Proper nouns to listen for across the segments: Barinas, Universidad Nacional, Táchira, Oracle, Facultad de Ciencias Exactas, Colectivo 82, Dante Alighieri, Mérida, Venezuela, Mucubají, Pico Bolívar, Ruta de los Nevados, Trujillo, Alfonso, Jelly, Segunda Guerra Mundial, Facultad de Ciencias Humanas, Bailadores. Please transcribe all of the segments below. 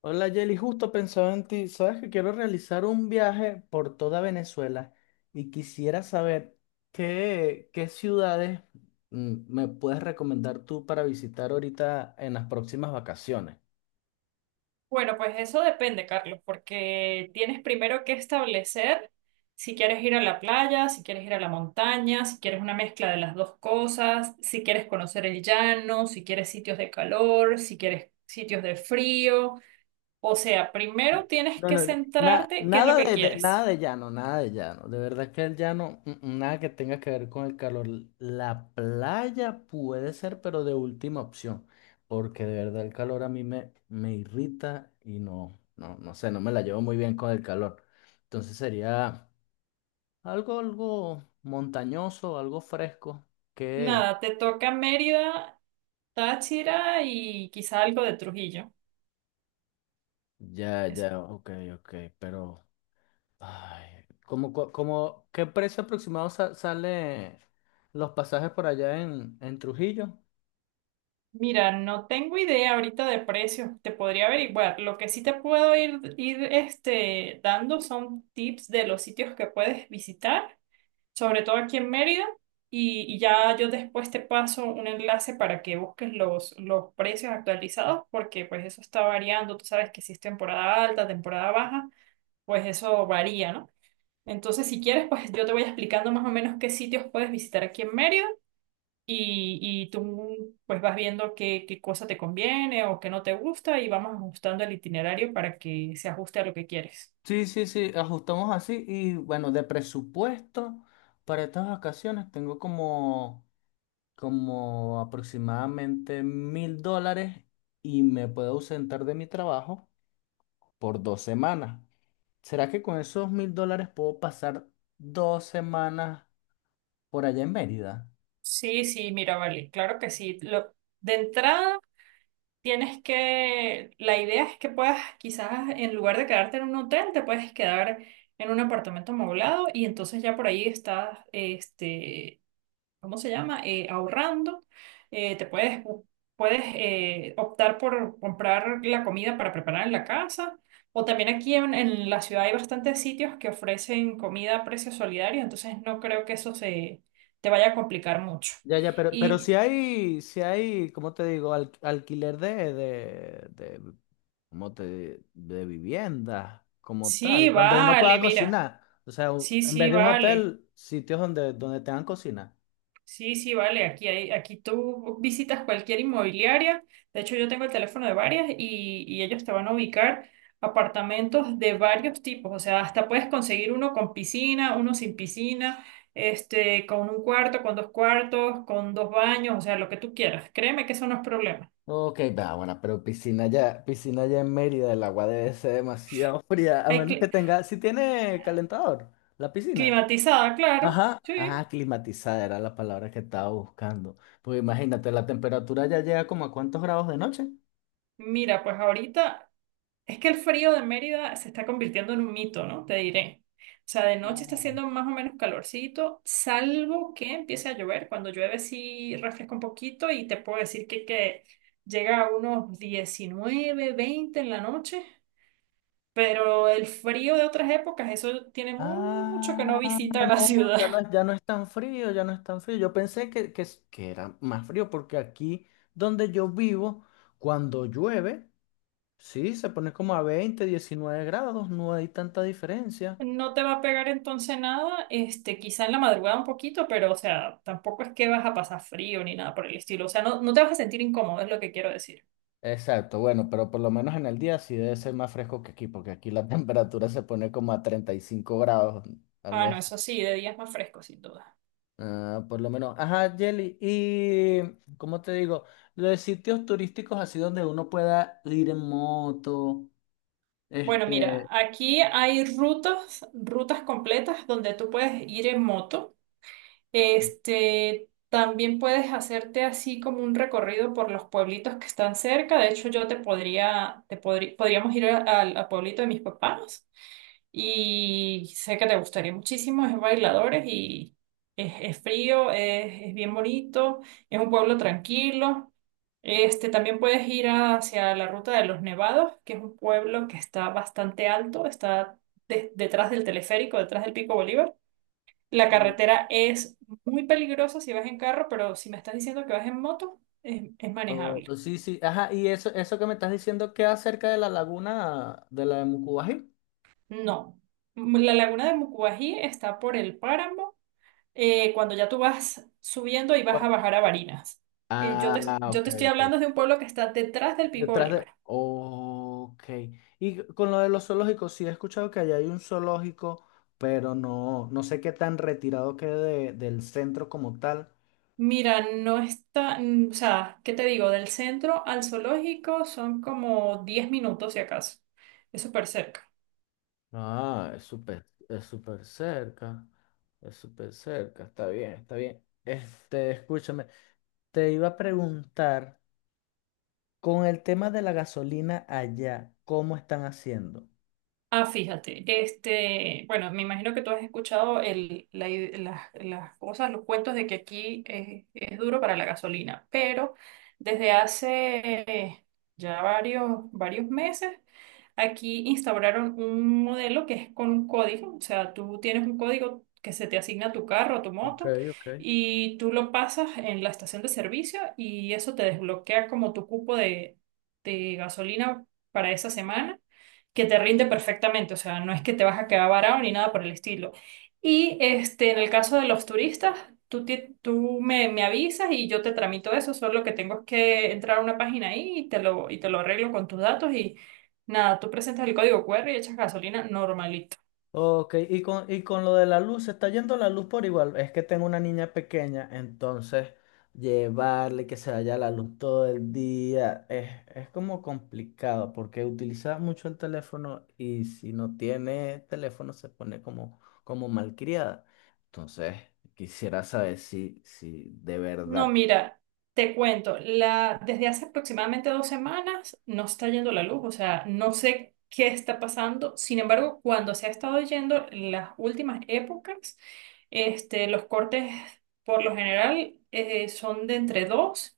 Hola Jelly, justo pensaba en ti. Sabes que quiero realizar un viaje por toda Venezuela y quisiera saber qué ciudades me puedes recomendar tú para visitar ahorita en las próximas vacaciones. Bueno, pues eso depende, Carlos, porque tienes primero que establecer si quieres ir a la playa, si quieres ir a la montaña, si quieres una mezcla de las dos cosas, si quieres conocer el llano, si quieres sitios de calor, si quieres sitios de frío. O sea, primero tienes No, que no, centrarte qué es lo nada que nada quieres. de llano, nada de llano. De verdad que el llano, nada que tenga que ver con el calor. La playa puede ser, pero de última opción, porque de verdad el calor a mí me irrita y no, no, no sé, no me la llevo muy bien con el calor. Entonces sería algo montañoso, algo fresco, que Nada, te toca Mérida, Táchira y quizá algo de Trujillo. ya, ya, ok, ok, pero ay, ¿ qué precio aproximado sale los pasajes por allá en Trujillo? Mira, no tengo idea ahorita de precios, te podría averiguar. Lo que sí te puedo ir dando son tips de los sitios que puedes visitar, sobre todo aquí en Mérida, y ya yo después te paso un enlace para que busques los precios actualizados, porque pues eso está variando, tú sabes que si es temporada alta, temporada baja, pues eso varía, ¿no? Entonces, si quieres, pues yo te voy explicando más o menos qué sitios puedes visitar aquí en Mérida y, y tú pues vas viendo qué cosa te conviene o qué no te gusta y vamos ajustando el itinerario para que se ajuste a lo que quieres. Sí, sí, sí, ajustamos así y bueno, de presupuesto para estas vacaciones tengo como aproximadamente 1000 dólares y me puedo ausentar de mi trabajo por 2 semanas. ¿Será que con esos 1000 dólares puedo pasar 2 semanas por allá en Mérida? Sí, sí, mira, vale, claro que sí. De entrada, la idea es que puedas quizás en lugar de quedarte en un hotel, te puedes quedar en un apartamento amoblado y entonces ya por ahí estás, ¿cómo se llama? Ahorrando. Eh, te puedes, bu- puedes optar por comprar la comida para preparar en la casa. O también aquí en la ciudad hay bastantes sitios que ofrecen comida a precio solidario, entonces no creo que eso se te vaya a complicar mucho. Ya, ya, pero Y si hay, ¿cómo te digo? Alquiler, ¿cómo te, de vivienda, como tal, sí, donde uno vale, pueda mira, cocinar. O sea, sí, en sí, vez de un vale. hotel, sitios donde tengan cocina. Sí, sí, vale. Aquí tú visitas cualquier inmobiliaria. De hecho, yo tengo el teléfono de varias y ellos te van a ubicar apartamentos de varios tipos. O sea, hasta puedes conseguir uno con piscina, uno sin piscina, con un cuarto, con dos cuartos, con dos baños, o sea, lo que tú quieras. Créeme que eso no es problema. Ok, va, bueno, pero piscina ya en Mérida, el agua debe ser demasiado fría, a Hay menos que cli- tenga, si tiene calentador, la piscina. climatizada, claro. Ajá, Sí. ajá, climatizada era la palabra que estaba buscando. Pues imagínate, la temperatura ya llega como a cuántos grados de noche. Mira, pues ahorita es que el frío de Mérida se está convirtiendo en un mito, ¿no? Te diré. O sea, de noche está No. haciendo más o menos calorcito, salvo que empiece a llover. Cuando llueve sí refresca un poquito y te puedo decir que llega a unos 19, 20 en la noche, pero el frío de otras épocas, eso tiene mucho que no Ah, visita la no, ya no ciudad. es, ya no es tan frío, ya no es tan frío. Yo pensé que era más frío porque aquí donde yo vivo, cuando llueve, sí, se pone como a 20, 19 grados, no hay tanta diferencia. No te va a pegar entonces nada, quizá en la madrugada un poquito, pero o sea, tampoco es que vas a pasar frío ni nada por el estilo. O sea, no, no te vas a sentir incómodo, es lo que quiero decir. Exacto, bueno, pero por lo menos en el día sí debe ser más fresco que aquí, porque aquí la temperatura se pone como a 35 grados, algo Ah, no, así. eso sí, de días más frescos, sin duda. Ah, por lo menos. Ajá, Jelly. Y, ¿cómo te digo? Los de sitios turísticos así donde uno pueda ir en moto, Bueno, mira, este, aquí hay rutas, rutas completas donde tú puedes ir en moto. También puedes hacerte así como un recorrido por los pueblitos que están cerca. De hecho, yo te podría, te podrí- podríamos ir al pueblito de mis papás. Y sé que te gustaría muchísimo, es en Bailadores y es frío, es bien bonito, es un pueblo tranquilo. También puedes ir hacia la Ruta de los Nevados, que es un pueblo que está bastante alto, está detrás del teleférico, detrás del Pico Bolívar. La o, carretera es muy peligrosa si vas en carro, pero si me estás diciendo que vas en moto, es manejable. Sí, sí, ajá, y eso que me estás diciendo queda cerca de la laguna de la de Mucubají. No. La laguna de Mucubají está por el páramo cuando ya tú vas subiendo y vas Bueno. a bajar a Barinas. Eh, yo te, Ah, yo ok, te estoy ok. hablando de un pueblo que está detrás del Pico Detrás de, Bolívar. ok. Y con lo de los zoológicos, sí he escuchado que allá hay un zoológico, pero no, no sé qué tan retirado quede del centro como tal. Mira, no está, o sea, ¿qué te digo? Del centro al zoológico son como 10 minutos si acaso. Es súper cerca. Ah, es súper cerca. Es súper cerca. Está bien, está bien. Este, escúchame. Te iba a preguntar, con el tema de la gasolina allá, ¿cómo están haciendo? Ah, fíjate, bueno, me imagino que tú has escuchado el, la i- las cosas, los cuentos de que aquí es duro para la gasolina, pero desde hace eh, ya varios, varios meses, aquí instauraron un modelo que es con un código, o sea, tú tienes un código que se te asigna a tu carro, a tu Ok, moto, ok. y tú lo pasas en la estación de servicio y eso te desbloquea como tu cupo de gasolina para esa semana que te rinde perfectamente, o sea, no es que te vas a quedar varado ni nada por el estilo. Y en el caso de los turistas, tú me avisas y yo te tramito eso, solo que tengo es que entrar a una página ahí y te lo arreglo con tus datos y nada, tú presentas el código QR y echas gasolina normalito. Ok, y con, y con, lo de la luz, se está yendo la luz por igual. Es que tengo una niña pequeña, entonces llevarle que se vaya la luz todo el día es como complicado porque utiliza mucho el teléfono y si no tiene teléfono se pone como malcriada. Entonces, quisiera saber si de No, verdad. mira, te cuento, desde hace aproximadamente 2 semanas no está yendo la luz, o sea, no sé qué está pasando. Sin embargo, cuando se ha estado yendo en las últimas épocas, los cortes por lo general son de entre 2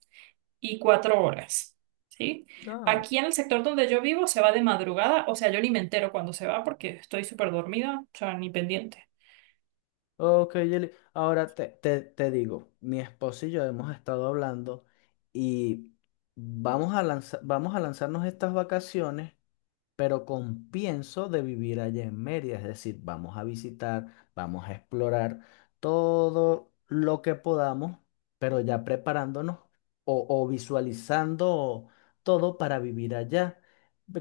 y 4 horas, ¿sí? Aquí en el sector donde yo vivo se va de madrugada, o sea, yo ni me entero cuando se va porque estoy súper dormida, o sea, ni pendiente. Ok, Yeli. Ahora te digo, mi esposo y yo hemos estado hablando y vamos a lanzarnos estas vacaciones, pero con pienso de vivir allá en Mérida, es decir, vamos a visitar, vamos a explorar todo lo que podamos, pero ya preparándonos o visualizando todo para vivir allá.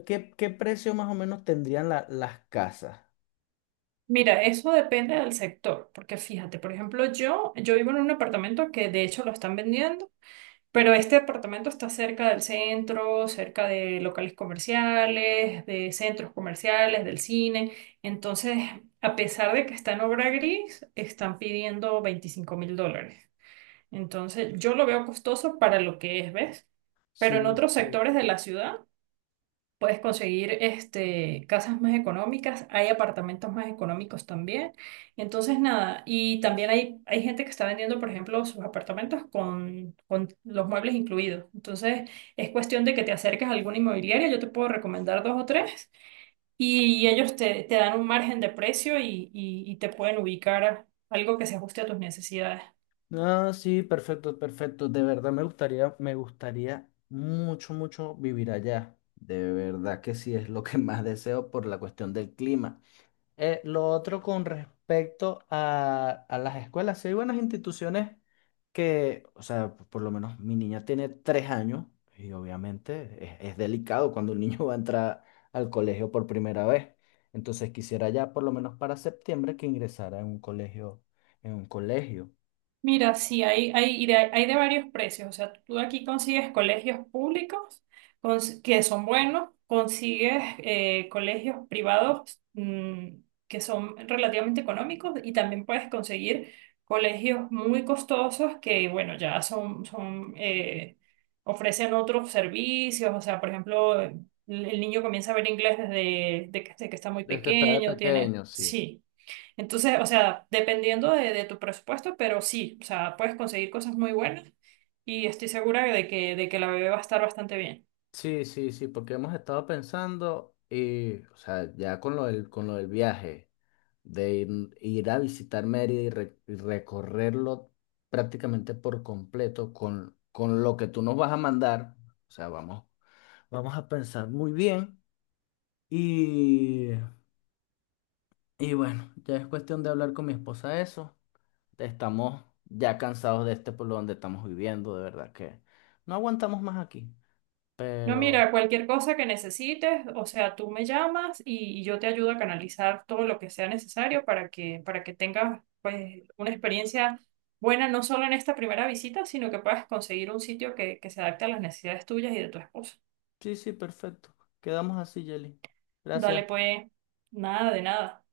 ¿Qué precio más o menos tendrían las casas? Mira, eso depende del sector, porque fíjate, por ejemplo, yo vivo en un apartamento que de hecho lo están vendiendo, pero este apartamento está cerca del centro, cerca de locales comerciales, de centros comerciales, del cine. Entonces, a pesar de que está en obra gris, están pidiendo $25.000. Entonces, yo lo veo costoso para lo que es, ¿ves? Pero en Sí, otros sí. sectores de la ciudad. Puedes conseguir casas más económicas, hay apartamentos más económicos también. Entonces, nada, y también hay gente que está vendiendo, por ejemplo, sus apartamentos con los muebles incluidos. Entonces, es cuestión de que te acerques a alguna inmobiliaria, yo te puedo recomendar dos o tres, y ellos te dan un margen de precio y te pueden ubicar algo que se ajuste a tus necesidades. Ah, sí, perfecto, perfecto. De verdad me gustaría mucho, mucho vivir allá. De verdad que sí es lo que más deseo por la cuestión del clima. Lo otro con respecto a las escuelas, sí hay buenas instituciones que, o sea, por lo menos mi niña tiene 3 años y obviamente es delicado cuando un niño va a entrar al colegio por primera vez. Entonces quisiera ya por lo menos para septiembre que ingresara en un colegio, en un colegio. Mira, sí, hay de varios precios. O sea, tú aquí consigues colegios públicos que son buenos, consigues colegios privados que son relativamente económicos y también puedes conseguir colegios muy costosos que, bueno, ya son ofrecen otros servicios. O sea, por ejemplo, el niño comienza a ver inglés desde de que está muy Desde que estaba pequeño, tiene... pequeño, sí. Sí. Entonces, o sea, dependiendo de tu presupuesto, pero sí, o sea, puedes conseguir cosas muy buenas y estoy segura de que, la bebé va a estar bastante bien. Sí, sí, sí, porque hemos estado pensando y, o sea, ya con lo del viaje, de ir a visitar Mérida y, y recorrerlo prácticamente por completo con lo que tú nos vas a mandar. O sea, vamos a pensar muy bien y, y bueno, ya es cuestión de hablar con mi esposa eso. Estamos ya cansados de este pueblo donde estamos viviendo, de verdad que no aguantamos más aquí, No, mira, pero cualquier cosa que necesites, o sea, tú me llamas y yo te ayudo a canalizar todo lo que sea necesario para que tengas, pues, una experiencia buena, no solo en esta primera visita, sino que puedas conseguir un sitio que se adapte a las necesidades tuyas y de tu esposo. sí, sí, perfecto. Quedamos así, Jelly. Dale, Gracias. pues, nada de nada.